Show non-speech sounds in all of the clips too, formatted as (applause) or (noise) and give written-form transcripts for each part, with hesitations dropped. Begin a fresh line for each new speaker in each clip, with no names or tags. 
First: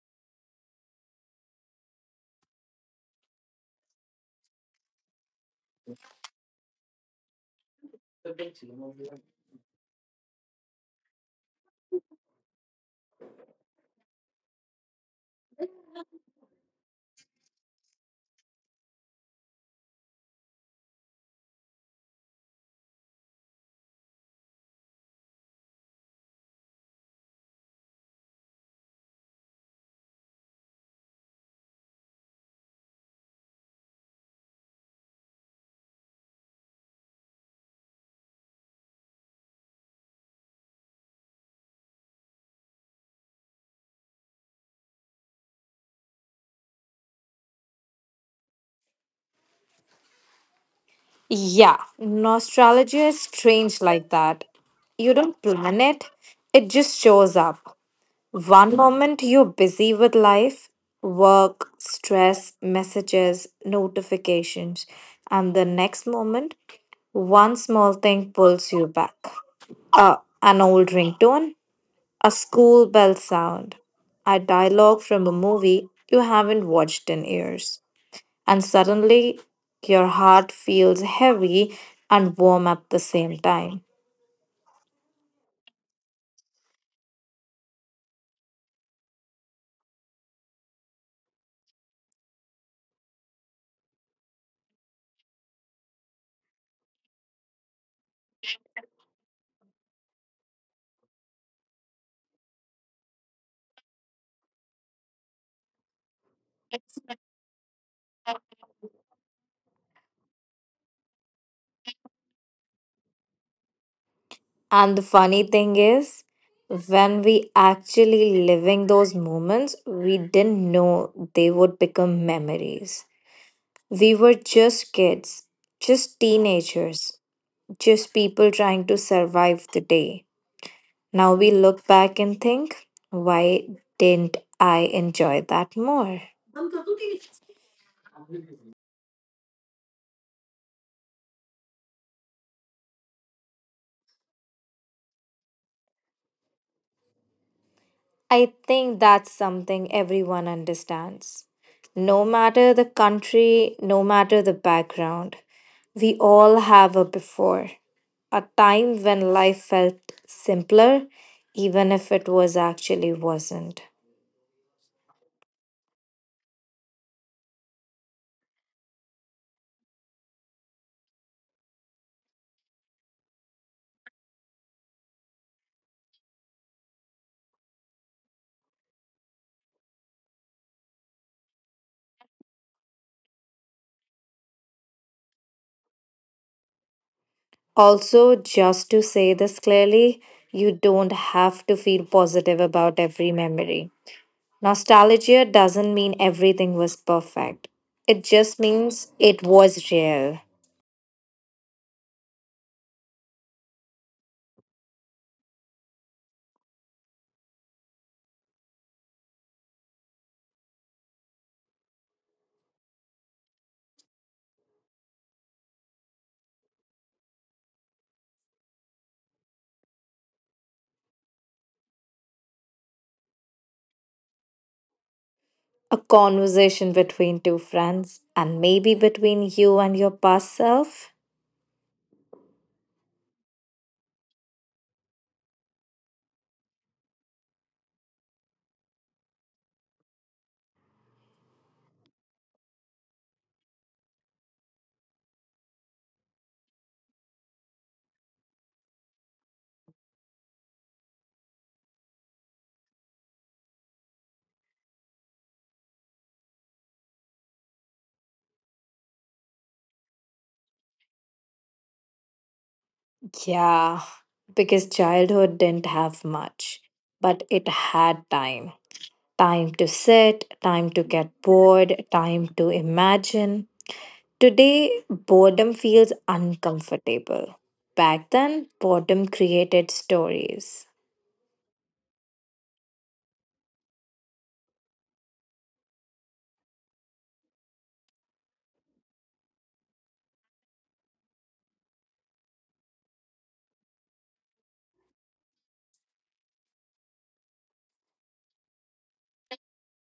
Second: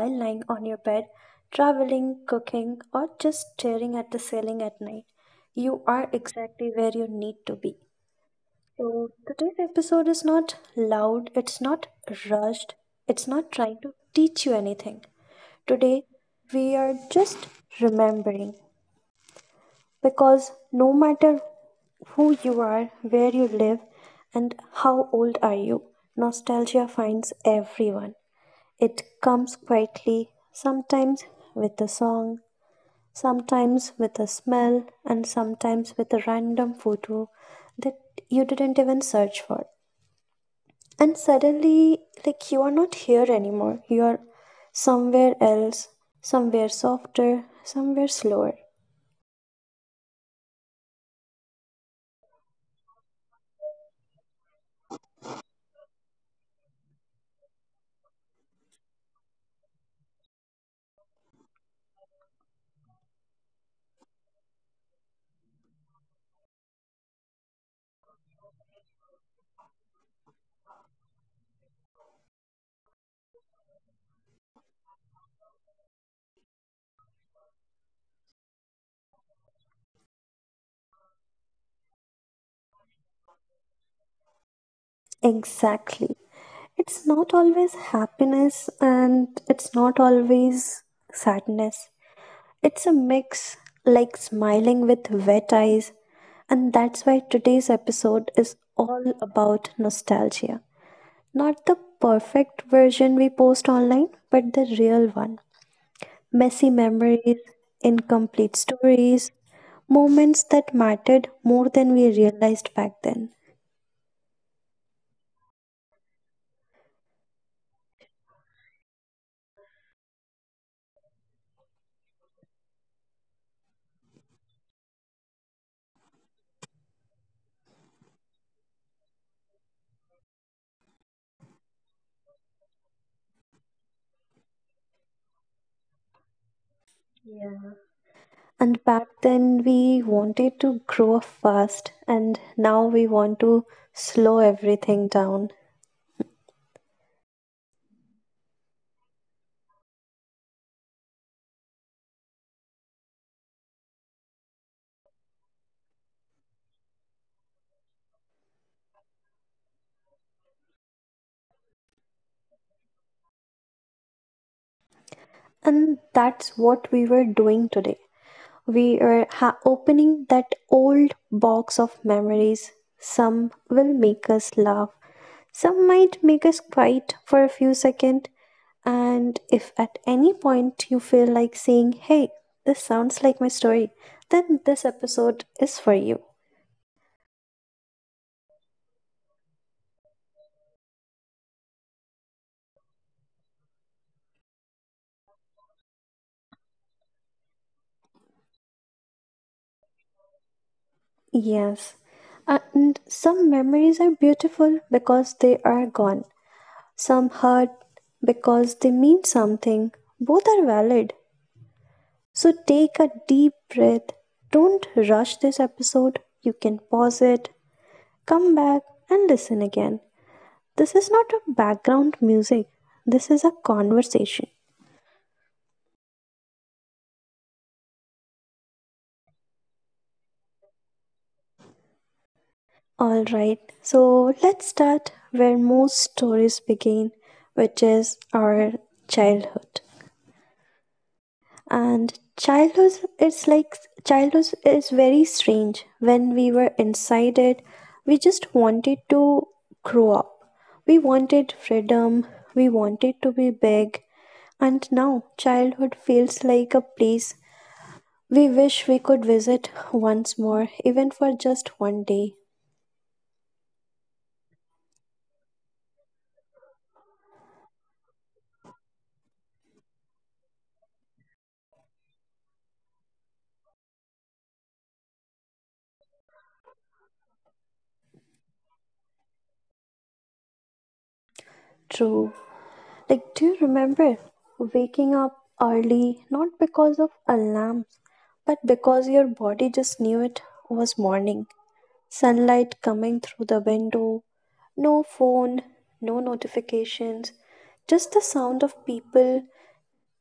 while lying on your bed, traveling, cooking, or just staring at the ceiling at night, you are exactly where you need to be. So, today's episode is not loud, it's not rushed, it's not trying to teach you anything. Today, we are just remembering because no matter who you are, where you live, and how old are you, nostalgia finds everyone. It comes quietly, sometimes with a song, sometimes with a smell, and sometimes with a random photo that you didn't even search for. And suddenly, like you are not here anymore. You are somewhere else, somewhere softer, somewhere slower.
Yeah, nostalgia is strange like that. You don't plan it, it just shows up. One moment you're busy with life, work, stress, messages, notifications, and the next moment, one small thing pulls you back. An old ringtone, a school bell sound, a dialogue from a movie you haven't watched in years, and suddenly your heart feels heavy and warm at the same time.
Exactly. It's not always happiness and it's not always sadness. It's a mix, like smiling with wet eyes. And that's why today's episode is all about nostalgia. Not the perfect version we post online, but the real one. Messy memories, incomplete stories, moments that mattered more than we realized back then.
And the funny thing is, when we actually living those moments, we didn't know they would become memories. We were just kids, just teenagers, just people trying to survive the day. Now we look back and think, why didn't I enjoy that more?
And back then we wanted to grow up fast, and now we want to slow everything down.
I think that's something everyone understands. No matter the country, no matter the background, we all have a before, a time when life felt simpler, even if it was actually wasn't.
And that's what we were doing today. We are opening that old box of memories. Some will make us laugh, some might make us quiet for a few seconds. And if at any point you feel like saying, hey, this sounds like my story, then this episode is for you.
Also, just to say this clearly, you don't have to feel positive about every memory. Nostalgia doesn't mean everything was perfect. It just means it was real.
Yes. And some memories are beautiful because they are gone. Some hurt because they mean something. Both are valid. So take a deep breath. Don't rush this episode. You can pause it, come back, and listen again. This is not a background music, this is a conversation.
A conversation between two friends and maybe between you and your past self.
All right, so let's start where most stories begin, which is our childhood. And childhood it's like childhood is very strange. When we were inside it, we just wanted to grow up. We wanted freedom. We wanted to be big. And now childhood feels like a place we wish we could visit once more, even for just one day.
Yeah, because childhood didn't have much, but it had time. Time to sit, time to get bored, time to imagine. Today, boredom feels uncomfortable. Back then, boredom created stories.
True. Like, do you remember waking up early, not because of alarms, but because your body just knew it was morning? Sunlight coming through the window, no phone, no notifications, just the sound of people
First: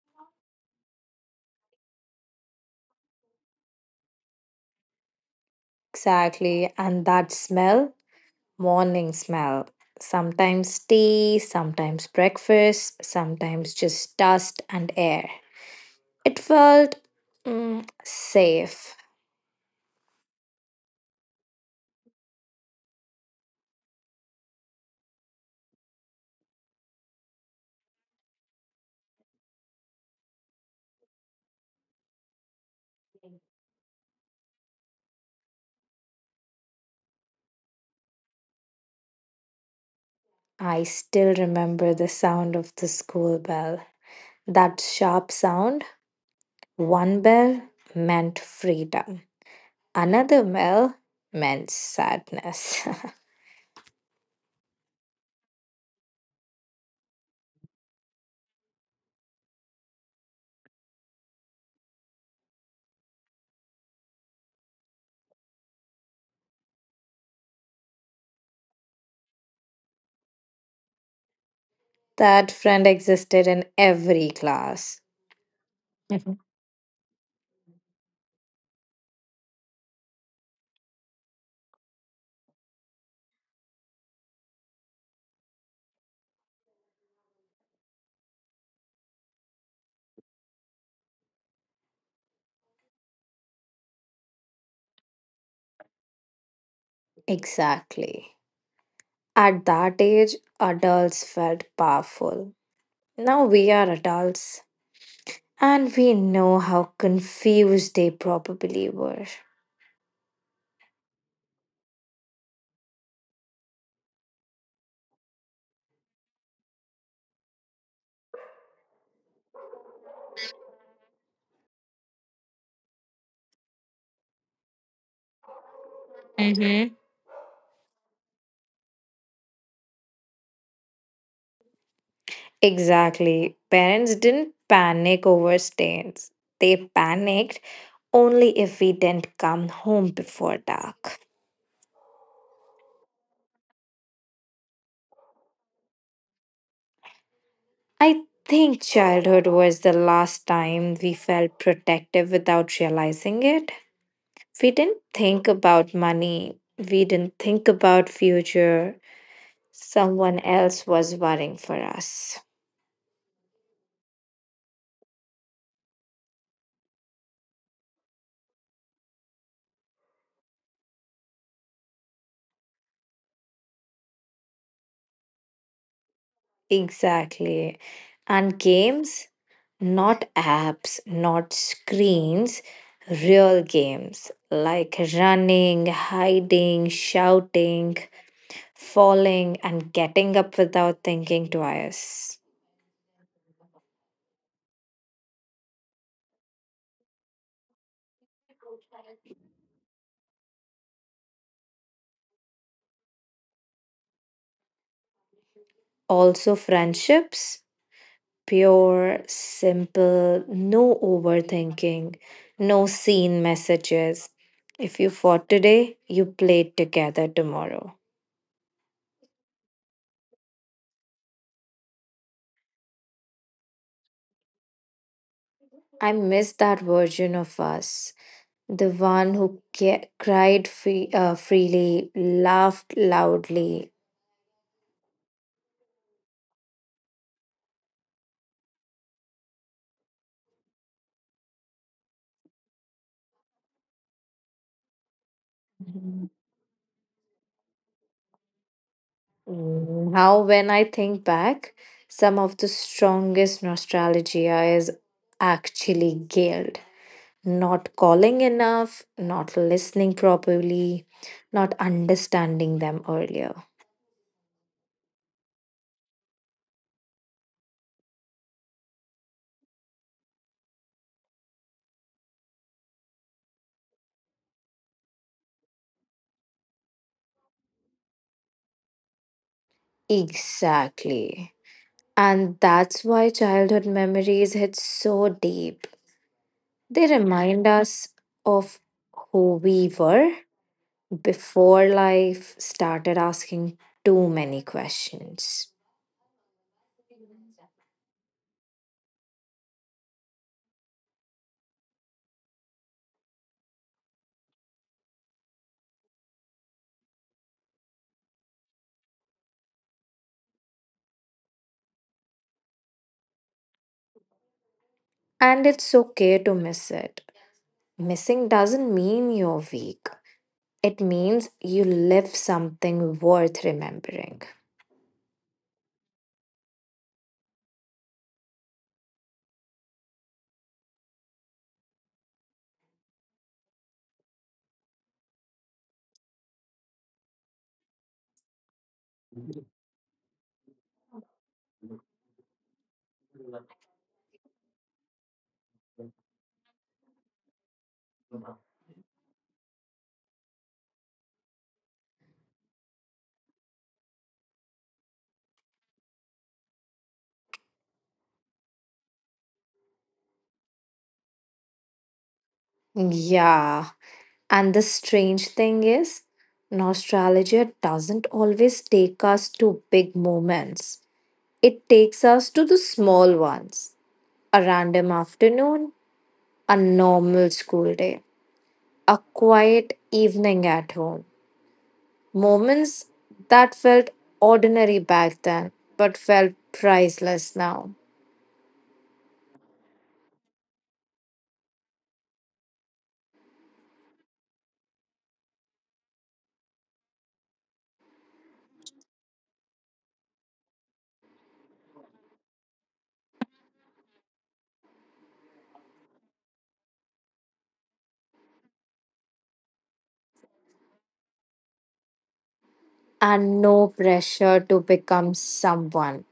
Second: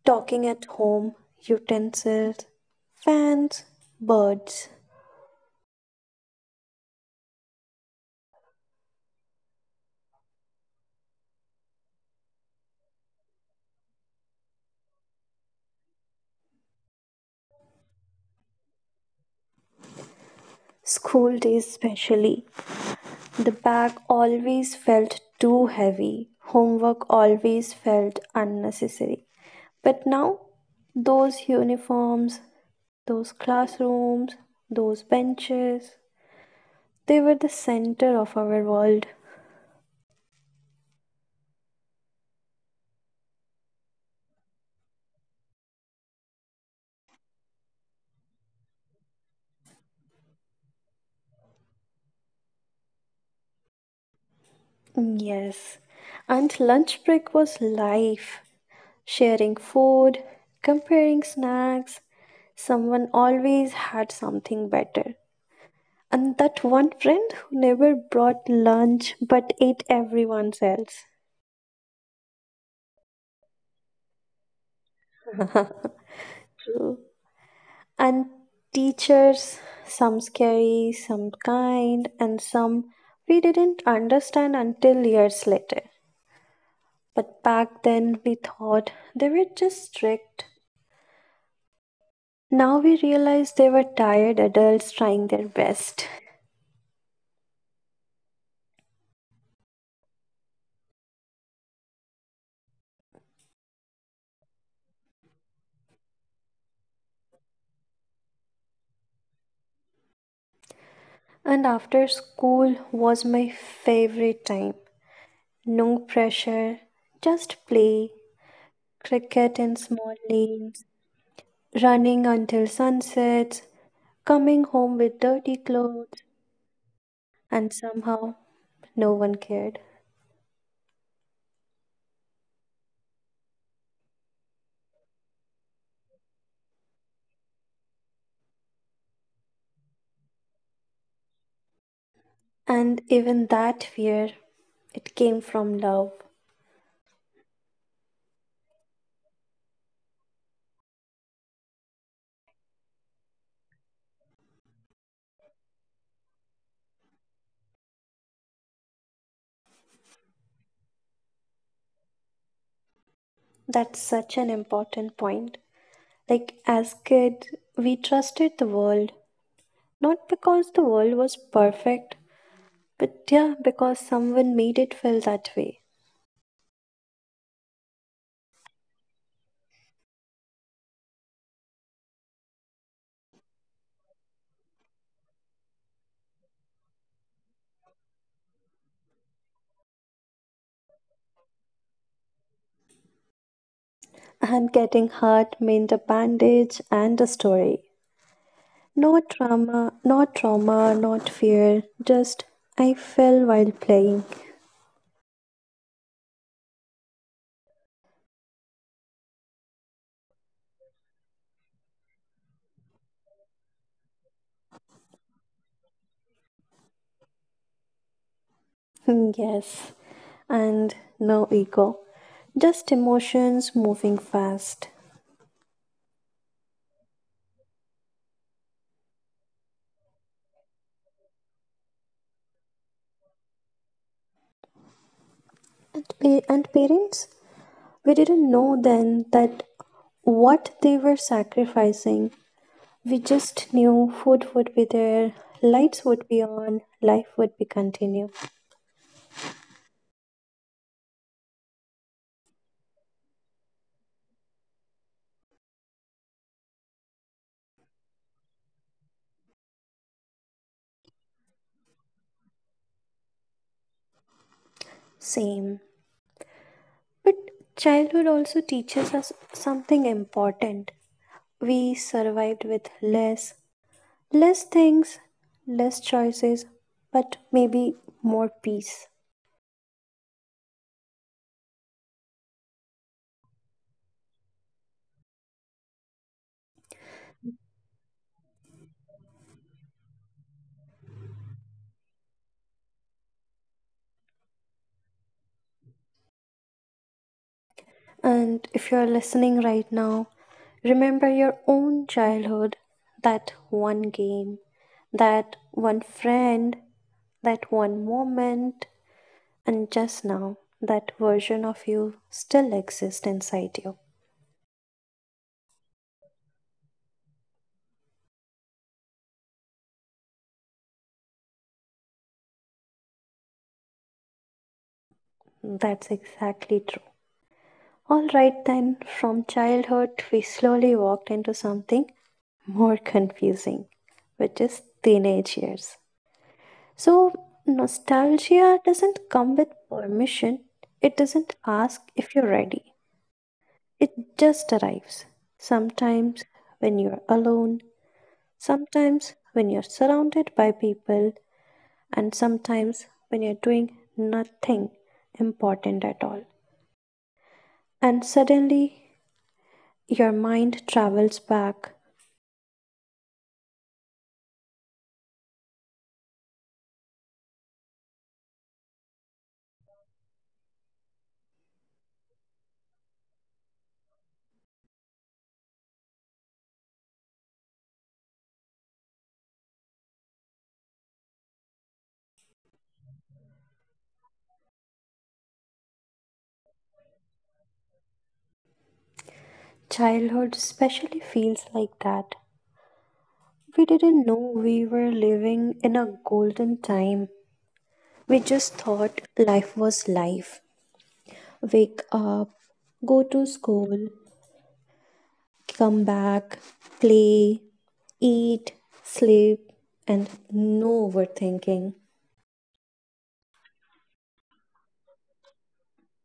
talking at home, utensils, fans, birds.
Exactly, and that smell, morning smell. Sometimes tea, sometimes breakfast, sometimes just dust and air. It felt, safe.
School days, especially. The bag always felt too heavy, homework always felt unnecessary. But now, those uniforms, those classrooms, those benches, they were the center of our world.
I still remember the sound of the school bell. That sharp sound, one bell meant freedom, another bell meant sadness.
Yes, and lunch break was life. Sharing food, comparing snacks, someone always had something better. And that one friend who never brought lunch but ate everyone else.
(laughs) That friend existed in every class. Mhm.
True. And teachers, some scary, some kind, and some we didn't understand until years later. But back then we thought they were just strict. Now we realize they were tired adults trying their best.
Exactly. At that age, adults felt powerful. Now we are adults and we know how confused they probably were.
And after school was my favorite time. No pressure, just play, cricket in small lanes, running until sunset, coming home with dirty clothes,
Mm-hmm.
and somehow no one cared.
Exactly. Parents didn't panic over stains. They panicked only if we didn't come home before dark.
And even that fear, it came from love.
I think childhood was the last time we felt protective without realizing it. We didn't think about money, we didn't think about future. Someone else was worrying for us.
That's such an important point. Like, as kids, we trusted the world, not because the world was perfect, but yeah, because someone made it feel that way.
Exactly. And games, not apps, not screens, real games like running, hiding, shouting, falling, and getting up without thinking twice.
And getting hurt meant a bandage and a story. No trauma, not fear, just I fell while playing.
Also, friendships, pure, simple, no overthinking, no seen messages. If you fought today, you played together tomorrow.
Hmm, yes, and no ego, just emotions moving fast.
I miss that version of us, the one who cried freely, laughed loudly.
And parents, we didn't know then that what they were sacrificing. We just knew food would be there, lights
Mm,
would be on, life would be continue.
Now, when I think back, some of the strongest nostalgia is actually guilt. Not calling enough, not listening properly, not understanding them earlier.
Same. But childhood also teaches us something important. We survived with less, less things, less choices, but maybe more peace.
Exactly. And that's why childhood memories hit so deep. They remind us of who we were before life started asking too many questions.
And if you're listening right now, remember your own childhood, that one game, that one friend, that one moment. And just now, that version of you still exists inside you.
And it's okay to miss it. Missing doesn't mean you're weak, it means you lived something worth remembering.
That's exactly true. All right, then, from childhood, we slowly walked into something more confusing, which is teenage years. So, nostalgia doesn't come with permission, it doesn't ask if you're ready, it just arrives. Sometimes when you're alone, sometimes when you're surrounded by people and sometimes when you're doing nothing important at all. And suddenly your mind travels back.
Yeah. And the strange thing is, nostalgia doesn't always take us to big moments, it takes us to the small ones. A random afternoon, a normal school day, a quiet evening at home. Moments that felt ordinary back then, but felt priceless now.
Childhood especially feels like that. We didn't know we were living in a golden time. We just thought life was life. Wake up, go to school, come back, play, eat, sleep, and no overthinking.
And no pressure to become someone.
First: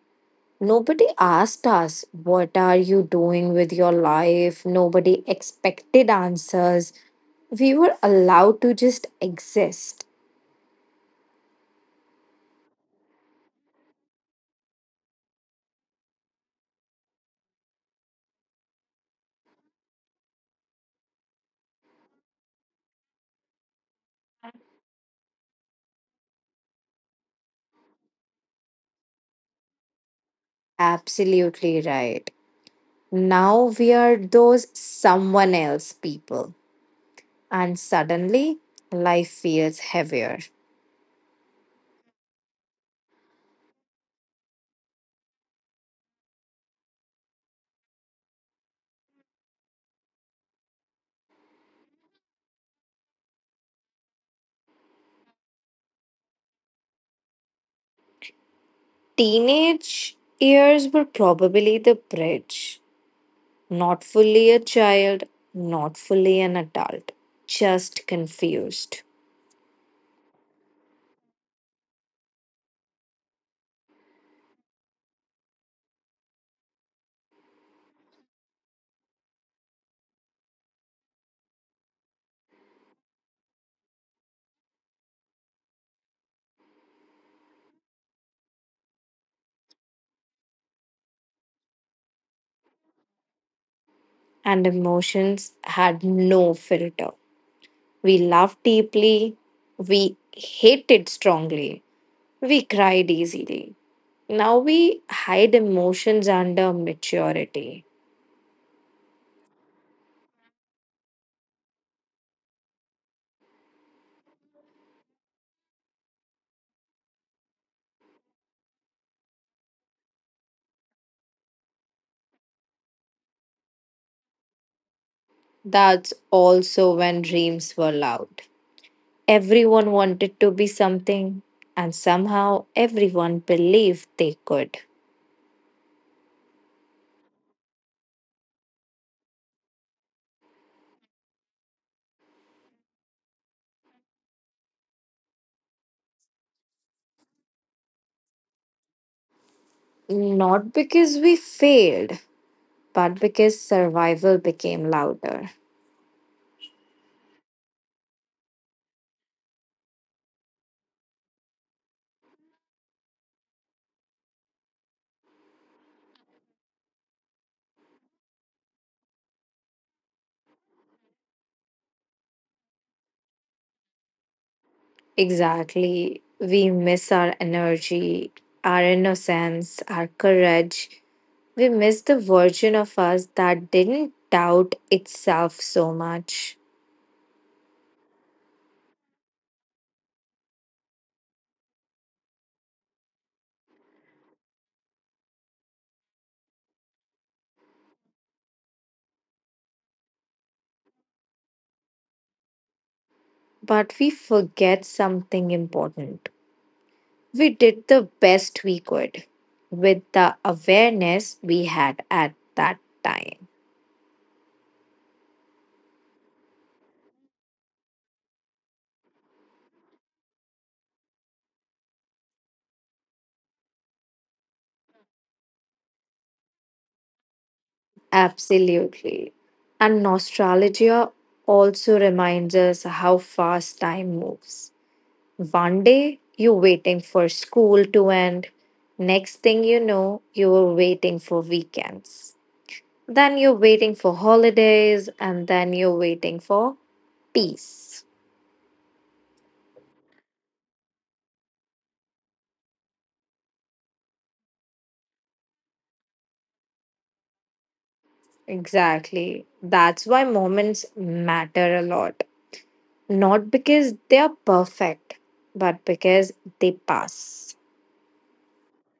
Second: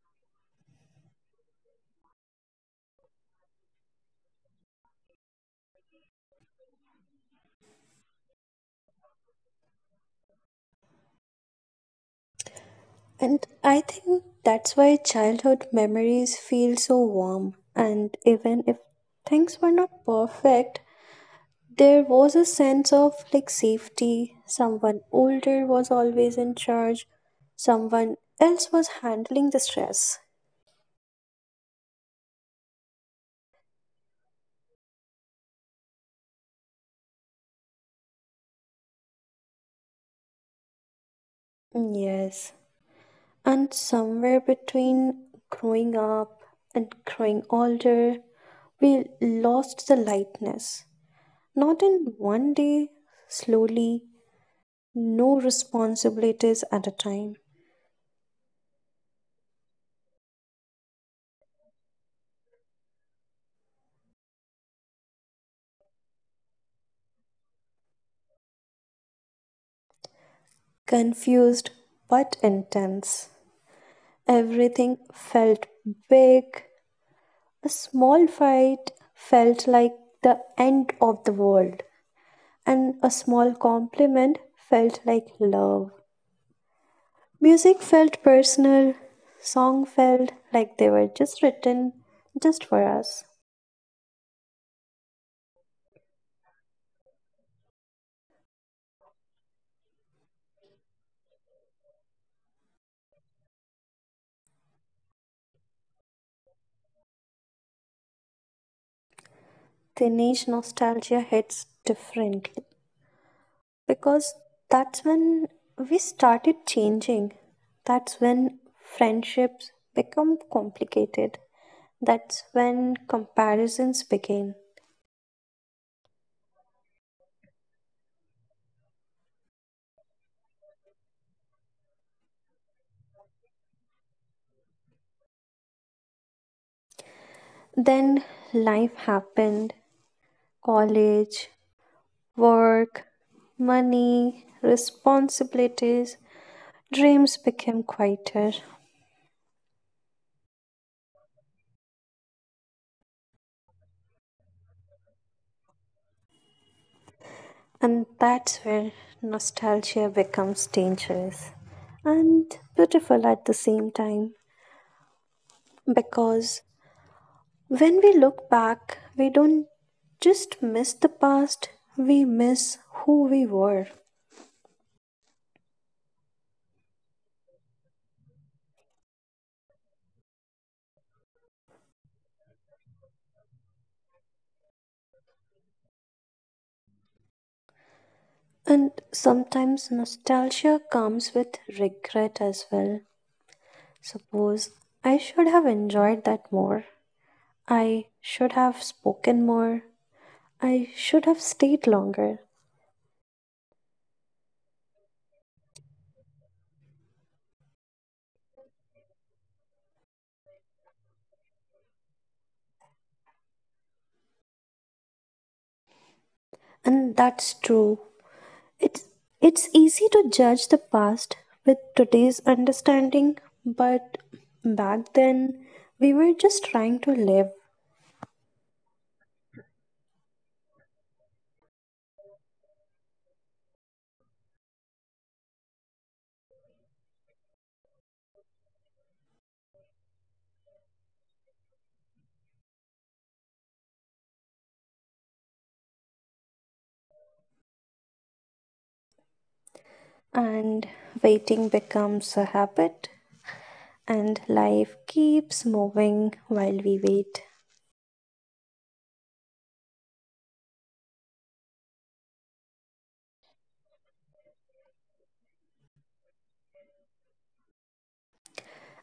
Nobody asked us, "What are you doing with your life?" Nobody expected answers. We were allowed to just exist.
And I think that's why childhood memories feel so warm. And even if things were not perfect, there was a sense of like safety. Someone older was always in charge, someone else was handling the stress.
Absolutely right. Now we are those someone else people. And suddenly, life feels heavier.
Mm, yes. And somewhere between growing up and growing older, we lost the lightness. Not in one day, slowly, no responsibilities at a time.
Teenage years were probably the bridge. Not fully a child, not fully an adult, just confused.
Confused but intense. Everything felt big. A small fight felt like the end of the world, and a small compliment felt like love. Music felt personal. Song felt like they were just written just for us.
And emotions had no filter. We loved deeply, we hated strongly, we cried easily. Now we hide emotions under maturity.
Dinesh nostalgia hits differently, because that's when we started changing. That's when friendships become complicated. That's when comparisons begin.
That's also when dreams were loud. Everyone wanted to be something, and somehow everyone believed they could.
Then life happened, college, work, money, responsibilities, dreams became quieter.
Not because we failed, but because survival became louder.
And that's where nostalgia becomes dangerous and beautiful at the same time because when we look back, we don't just miss the past, we miss who we were.
Exactly. We miss our energy, our innocence, our courage. We miss the version of us that didn't doubt itself so much.
And sometimes nostalgia comes with regret as well. Suppose I should have enjoyed that more. I should have spoken more. I should have stayed longer.
But we forget something important. We did the best we could with the awareness we had at that time.
And that's true. It's it's easy to judge the past with today's understanding, but back then we were just trying to live.
Absolutely. And nostalgia also reminds us how fast time moves. One day, you're waiting for school to end. Next thing you know, you're waiting for weekends. Then you're waiting for holidays, and then you're waiting for peace.
And waiting becomes a habit, and life keeps moving while we wait.
Exactly. That's why moments matter a lot. Not because they are perfect, but because they pass.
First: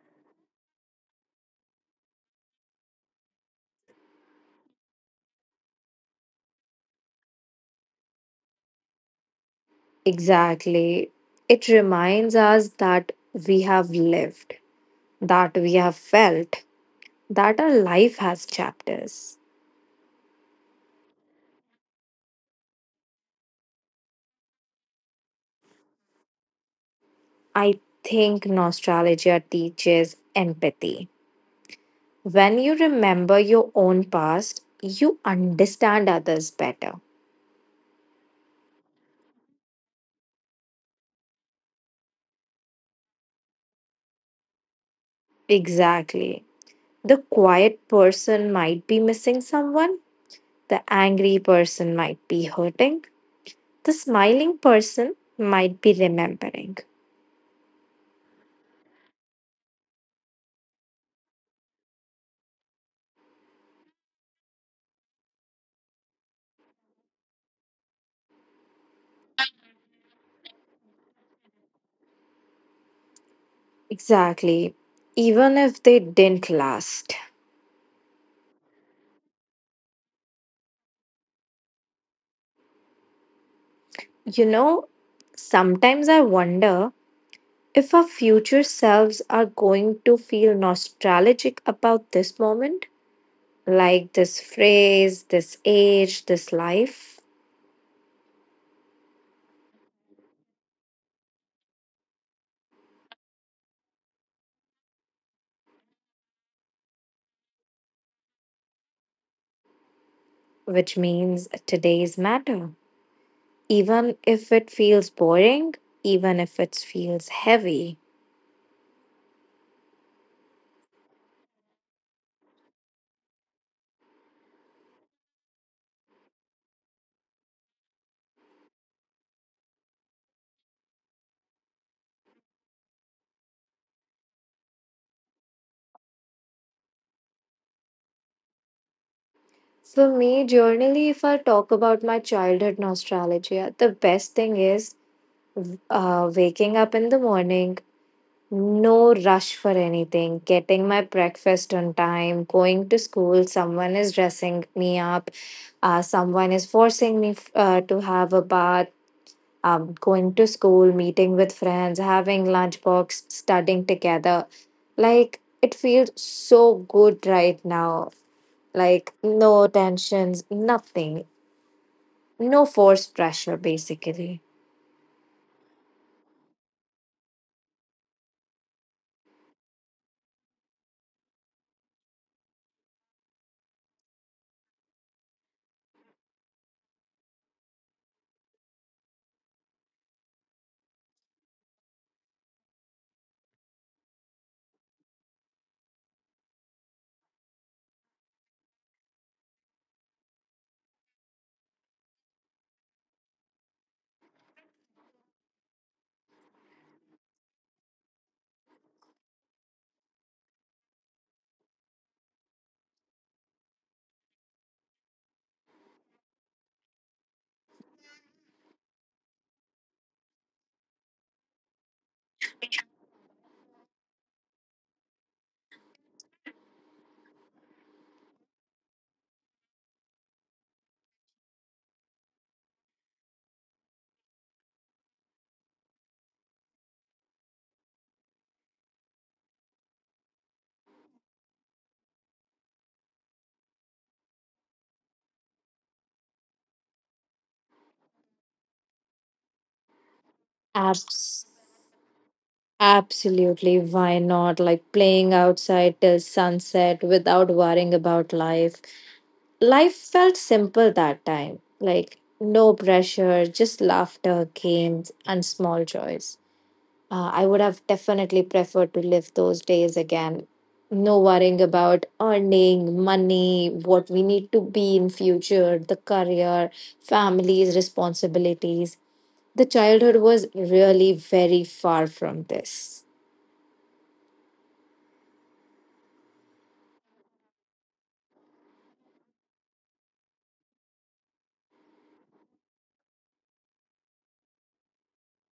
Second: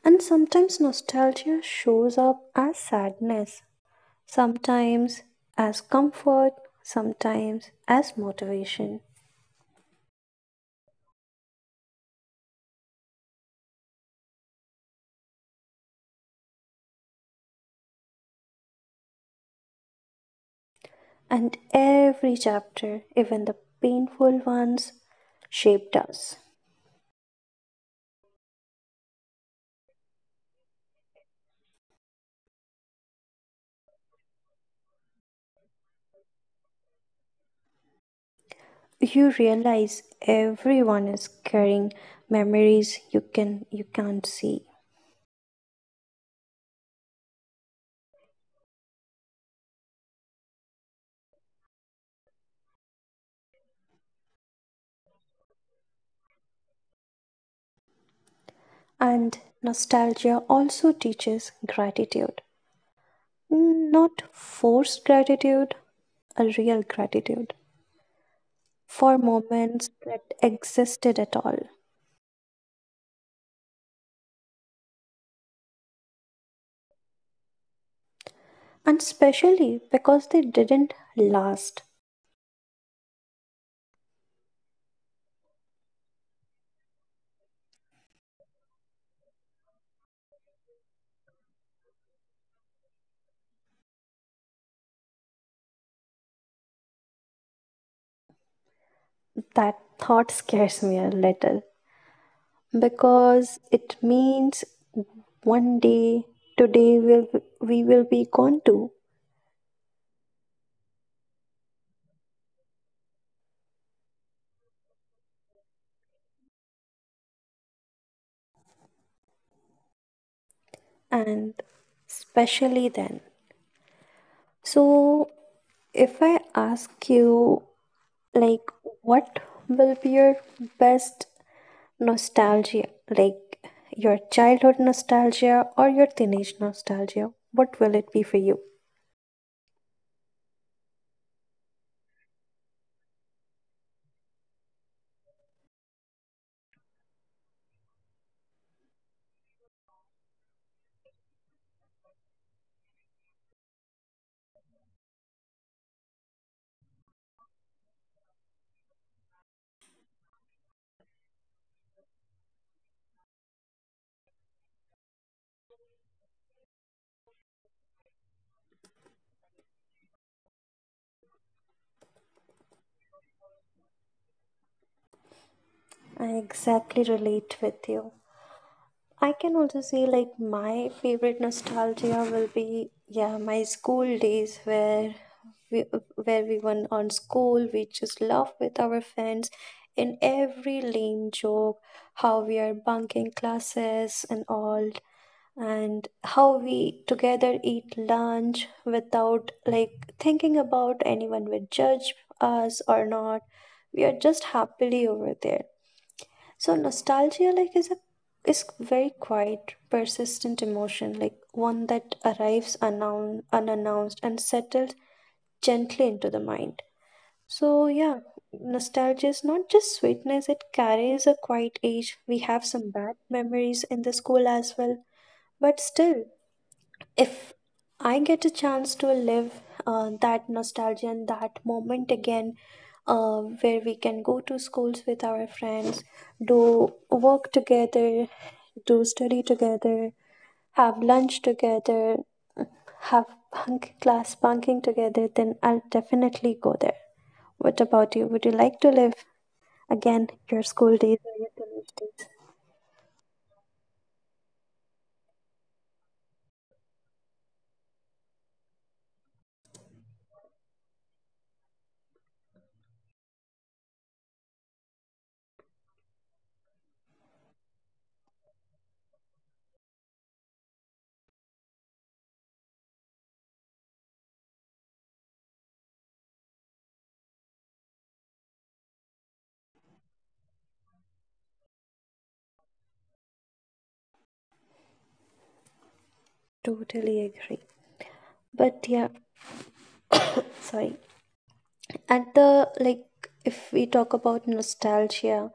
And sometimes nostalgia shows up as sadness, sometimes as comfort, sometimes as motivation.
Exactly. It reminds us that we have lived, that we have felt, that our life has chapters.
And every chapter, even the painful ones, shaped us.
I think nostalgia teaches empathy. When you remember your own past, you understand others better.
You realize everyone is carrying memories you can't see.
Exactly. The quiet person might be missing someone, the angry person might be hurting, the smiling person might be remembering.
And nostalgia also teaches gratitude. Not forced gratitude, a real gratitude for moments that existed at all.
Exactly. Even if they didn't last.
And especially because they didn't last.
You know, sometimes I wonder if our future selves are going to feel nostalgic about this moment, like this phrase, this age, this life,
That thought scares me a little because it means one day, today, will we will be gone too.
which means today's matter. Even if it feels boring, even if it feels heavy.
And especially then. So, if I ask you like what will be your best nostalgia, like your childhood nostalgia or your teenage nostalgia, what will it be for you?
For me, generally, if I talk about my childhood nostalgia, the best thing is waking up in the morning, no rush for anything, getting my breakfast on time, going to school, someone is dressing me up, someone is forcing me to have a bath, going to school, meeting with friends, having lunchbox, studying together. Like, it feels so good right now. Like, no tensions, nothing, no forced pressure, basically.
I exactly relate with you. I can also say like my favorite nostalgia will be, yeah, my school days, where we went on school, we just laugh with our friends in every lame joke, how we are bunking classes and all, and how we together eat lunch without like thinking about anyone would judge us or not, we are just happily over there. So nostalgia, like, is a is very quiet, persistent emotion, like one that arrives unknown, unannounced and settles gently into the mind. So yeah, nostalgia is not just sweetness, it carries a quiet age. We have some bad memories in the school as well, but still if I get a chance to live that nostalgia and that moment again, where we can go to schools with our friends, do work together, do study together, have lunch together, have bunk class bunking together, then I'll definitely go there. What about you? Would you like to live again your school days or your
Abs-
college days?
absolutely. Why not? Like playing outside till sunset without worrying about life. Life felt simple that time. Like no pressure, just laughter, games, and small joys. I would have definitely preferred to live those days again. No worrying about earning money, what we need to be in future, the career, families, responsibilities. The childhood was really very far from this.
Totally agree. But yeah, sorry. At the like if we talk about nostalgia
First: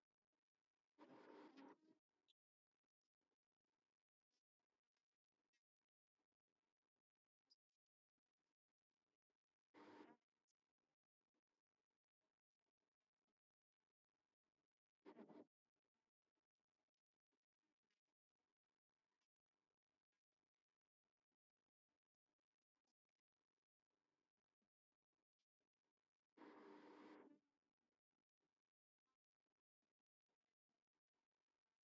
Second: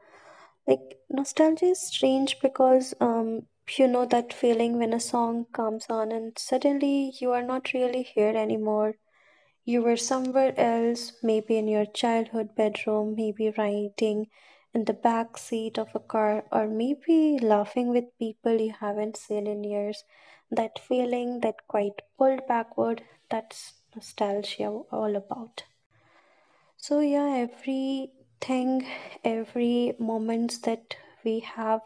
like nostalgia is strange because you know that feeling when a song comes on and suddenly you are not really here anymore, you were somewhere else, maybe in your childhood bedroom, maybe riding in the back seat of a car, or maybe laughing with people you haven't seen in years. That feeling, that quite pulled backward, that's nostalgia all about. So yeah, everything, every moments that we have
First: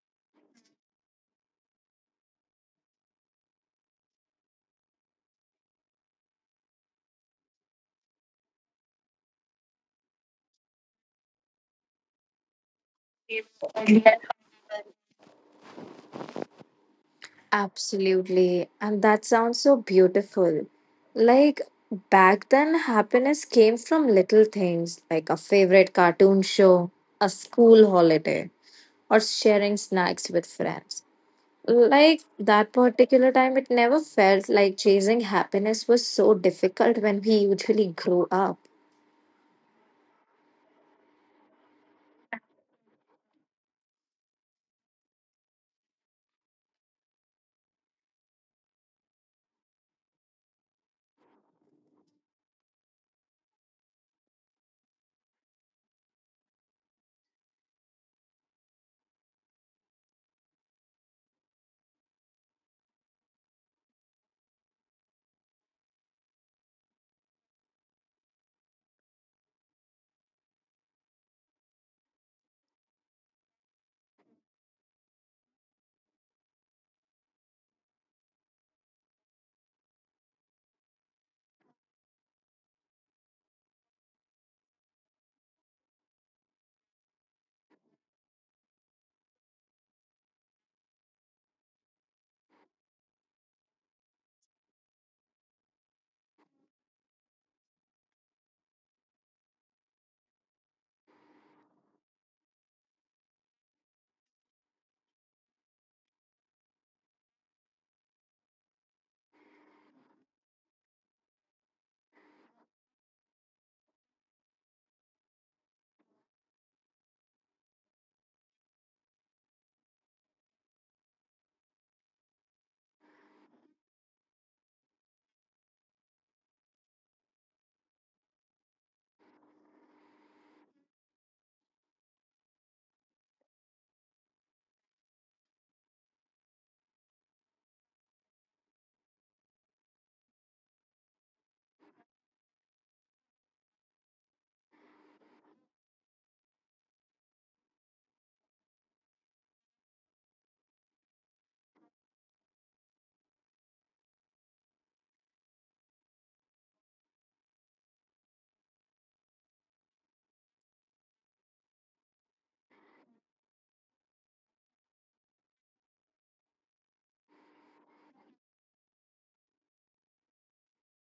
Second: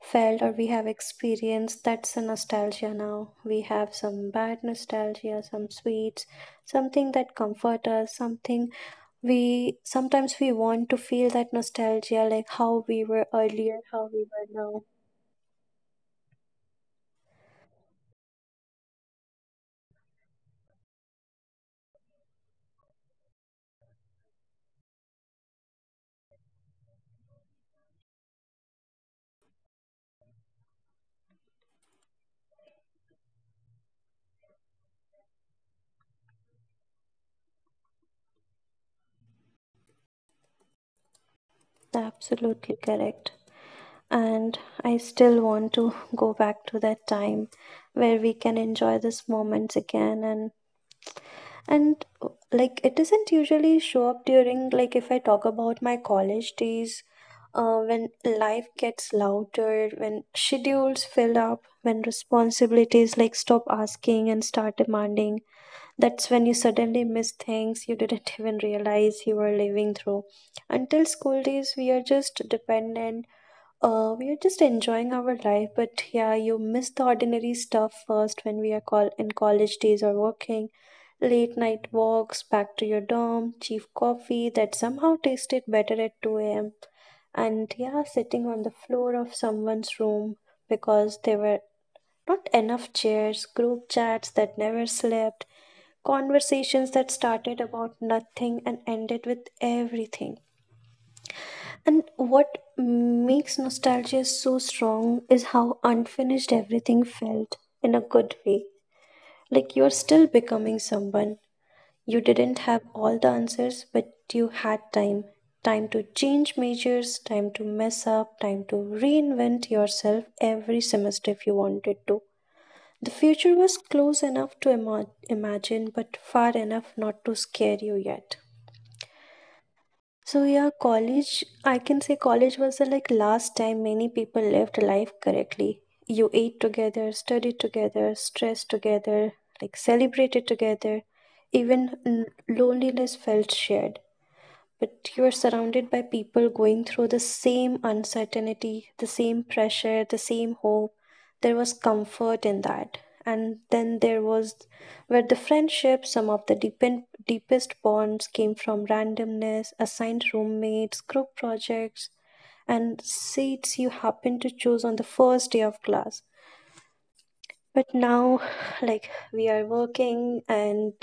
felt or we have experienced, that's a nostalgia now. We have some bad nostalgia, some sweets, something that comfort us, something we sometimes we want to feel that nostalgia, like how we were earlier, how we were now.
Absolutely. And that sounds so beautiful. Like back then, happiness came from little things like a favorite cartoon show, a school holiday, or sharing snacks with friends. Like that particular time, it never felt like chasing happiness was so difficult when we usually grew up.
Absolutely correct. And I still want to go back to that time where we can enjoy these moments again and like it doesn't usually show up during, like, if I talk about my college days, when life gets louder, when schedules fill up, when responsibilities like stop asking and start demanding, that's when you suddenly miss things you didn't (laughs) even realize you were living through. Until school days we are just dependent, we are just enjoying our life, but yeah, you miss the ordinary stuff first when we are call in college days or working. Late night walks back to your dorm, cheap coffee that somehow tasted better at 2 a.m. And yeah, sitting on the floor of someone's room because there were not enough chairs, group chats that never slept, conversations that started about nothing and ended with everything. And what makes nostalgia so strong is how unfinished everything felt, in a good way. Like you're still becoming someone. You didn't have all the answers, but you had time. Time to change majors, time to mess up, time to reinvent yourself every semester if you wanted to. The future was close enough to imagine, but far enough not to scare you yet. So yeah, college, I can say college was the like last time many people lived life correctly. You ate together, studied together, stressed together, like celebrated together. Even loneliness felt shared, but you are surrounded by people going through the same uncertainty, the same pressure, the same hope. There was comfort in that. And then there was where the friendship, some of the deepest bonds came from randomness, assigned roommates, group projects, and seats you happen to choose on the first day of class. But now, like, we are working and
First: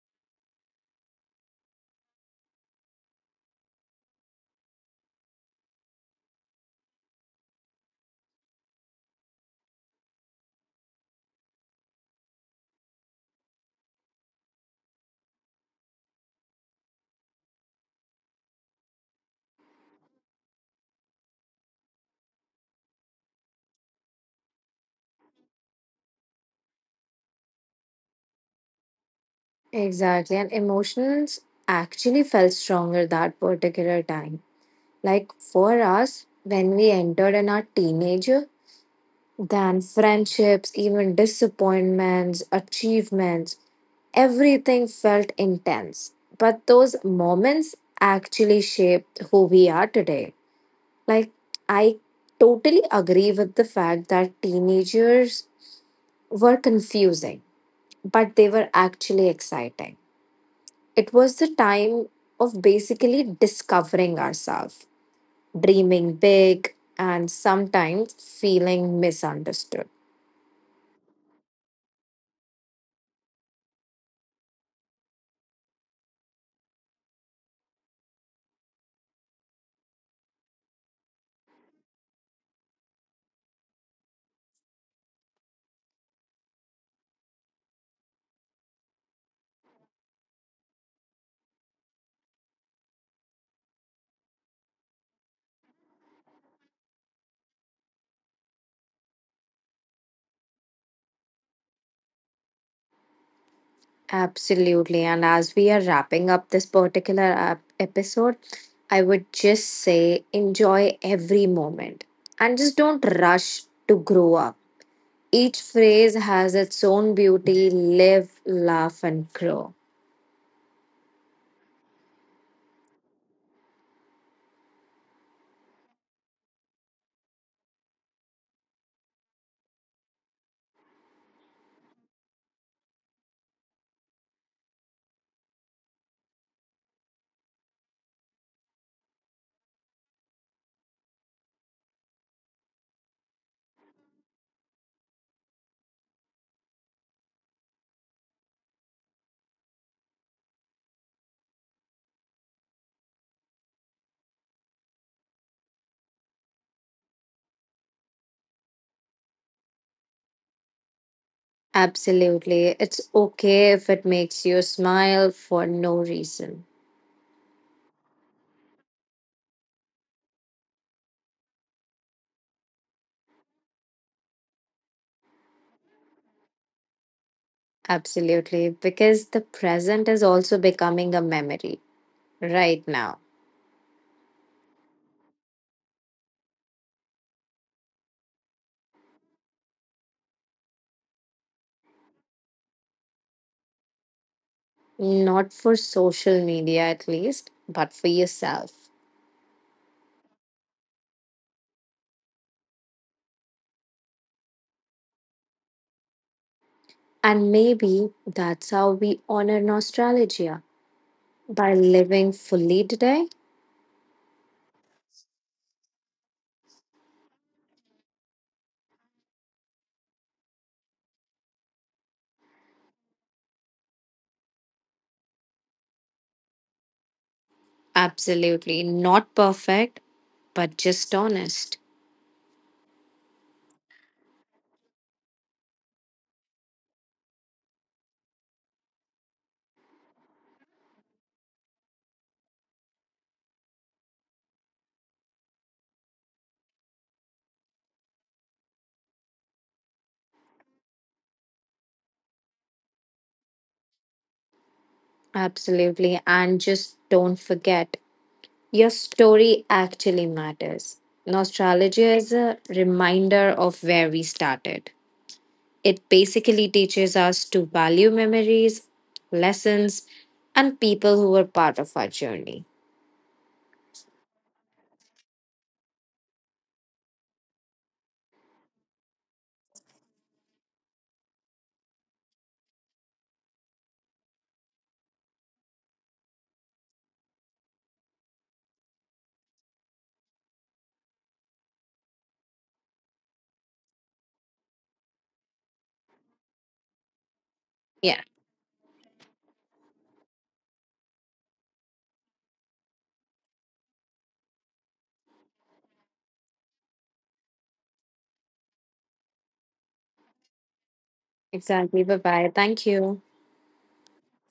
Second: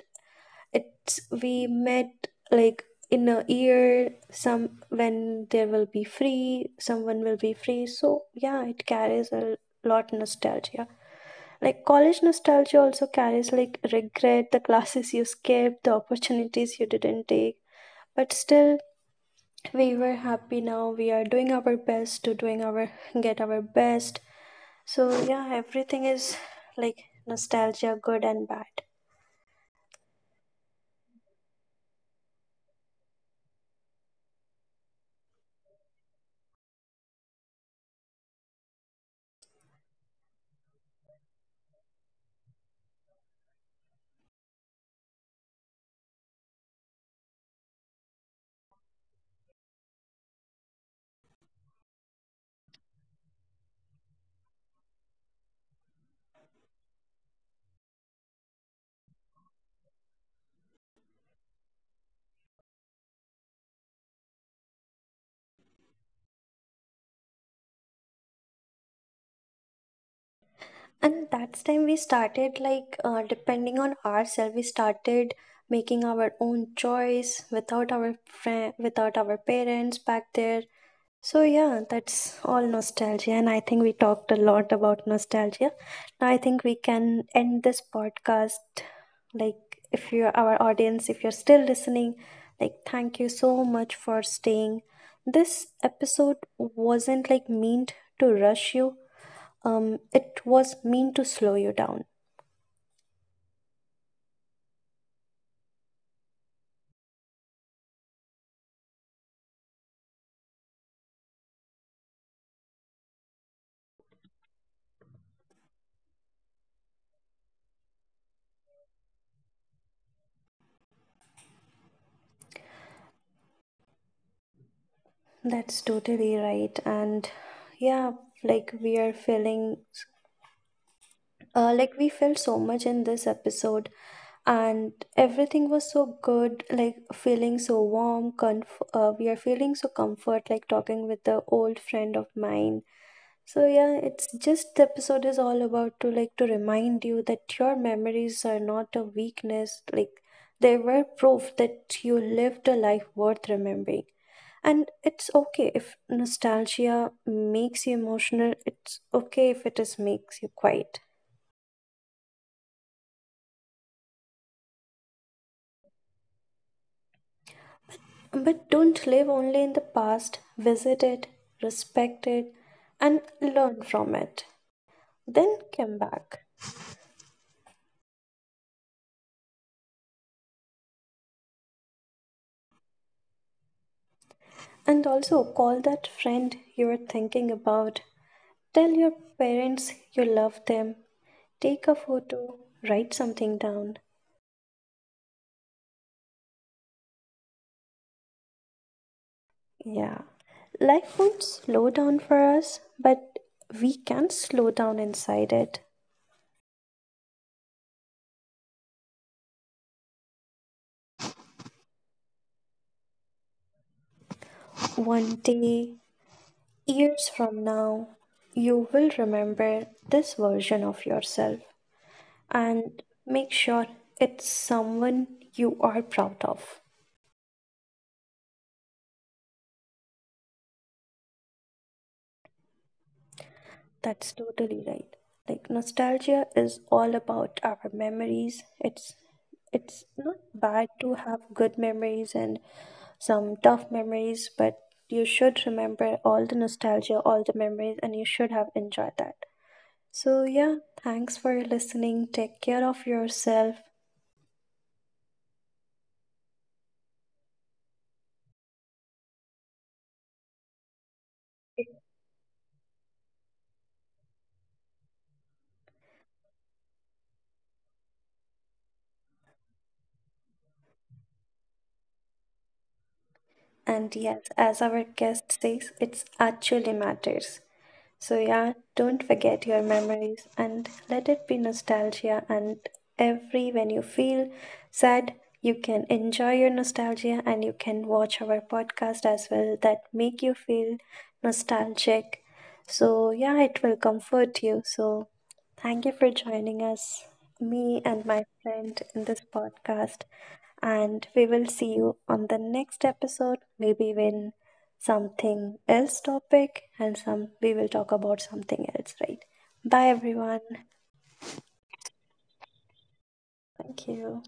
it's we met like in a year some when there will be free, someone will be free. So yeah, it carries a lot nostalgia, like college nostalgia also carries like regret, the classes you skipped, the opportunities you didn't take, but still we were happy. Now we are doing our best to doing our, get our best. So yeah, everything is like nostalgia, good and bad.
Exactly. And emotions actually felt stronger that particular time. Like for us, when we entered in our teenager, then friendships, even disappointments, achievements, everything felt intense. But those moments actually shaped who we are today. Like, I totally agree with the fact that teenagers were confusing, but they were actually exciting. It was the time of basically discovering ourselves, dreaming big, and sometimes feeling misunderstood.
And that's time we started like depending on ourselves. We started making our own choice without our friend, without our parents back there. So yeah, that's all nostalgia, and I think we talked a lot about nostalgia. Now I think we can end this podcast. Like, if you're our audience, if you're still listening, like, thank you so much for staying. This episode wasn't like meant to rush you. It was meant to slow you down.
Absolutely. And as we are wrapping up this particular episode, I would just say enjoy every moment and just don't rush to grow up. Each phrase has its own beauty. Live, laugh, and grow.
That's totally right. And yeah, like we are feeling, like we felt so much in this episode, and everything was so good. Like feeling so warm, we are feeling so comfort, like talking with the old friend of mine. So yeah, it's just the episode is all about to like to remind you that your memories are not a weakness, like they were proof that you lived a life worth remembering. And it's okay if nostalgia makes you emotional, it's okay if it is makes you quiet.
Absolutely. It's okay if it makes you smile for no reason.
But don't live only in the past, visit it, respect it, and learn from it. Then come back.
Absolutely. Because the present is also becoming a memory right now.
And also call that friend you are thinking about. Tell your parents you love them. Take a photo. Write something down.
Not for social media, at least, but for yourself.
Yeah. Life won't slow down for us, but we can slow down inside it.
And maybe that's how we honor nostalgia by living fully today.
One day, years from now, you will remember this version of yourself and make sure it's someone you are proud of.
Absolutely. Not perfect, but just honest.
That's totally right. Like nostalgia is all about our memories. It's not bad to have good memories and some tough memories, but you should remember all the nostalgia, all the memories, and you should have enjoyed that. So yeah, thanks for listening. Take care of yourself.
Absolutely. And just don't forget, your story actually matters. Nostalgia is a reminder of where we started. It basically teaches us to value memories, lessons, and people who were part of our journey.
And yes, as our guest says, it's actually matters. So, yeah, don't forget your memories and let it be nostalgia. And every when you feel sad, you can enjoy your nostalgia and you can watch our podcast as well that make you feel nostalgic. So, yeah, it will comfort you. So, thank you for joining us, me
Yeah,
and my friend, in this podcast. And we will see you on the next episode, maybe when something else topic and some we will talk about something else, right? Bye everyone.
exactly. Bye bye. Thank you.
Thank you.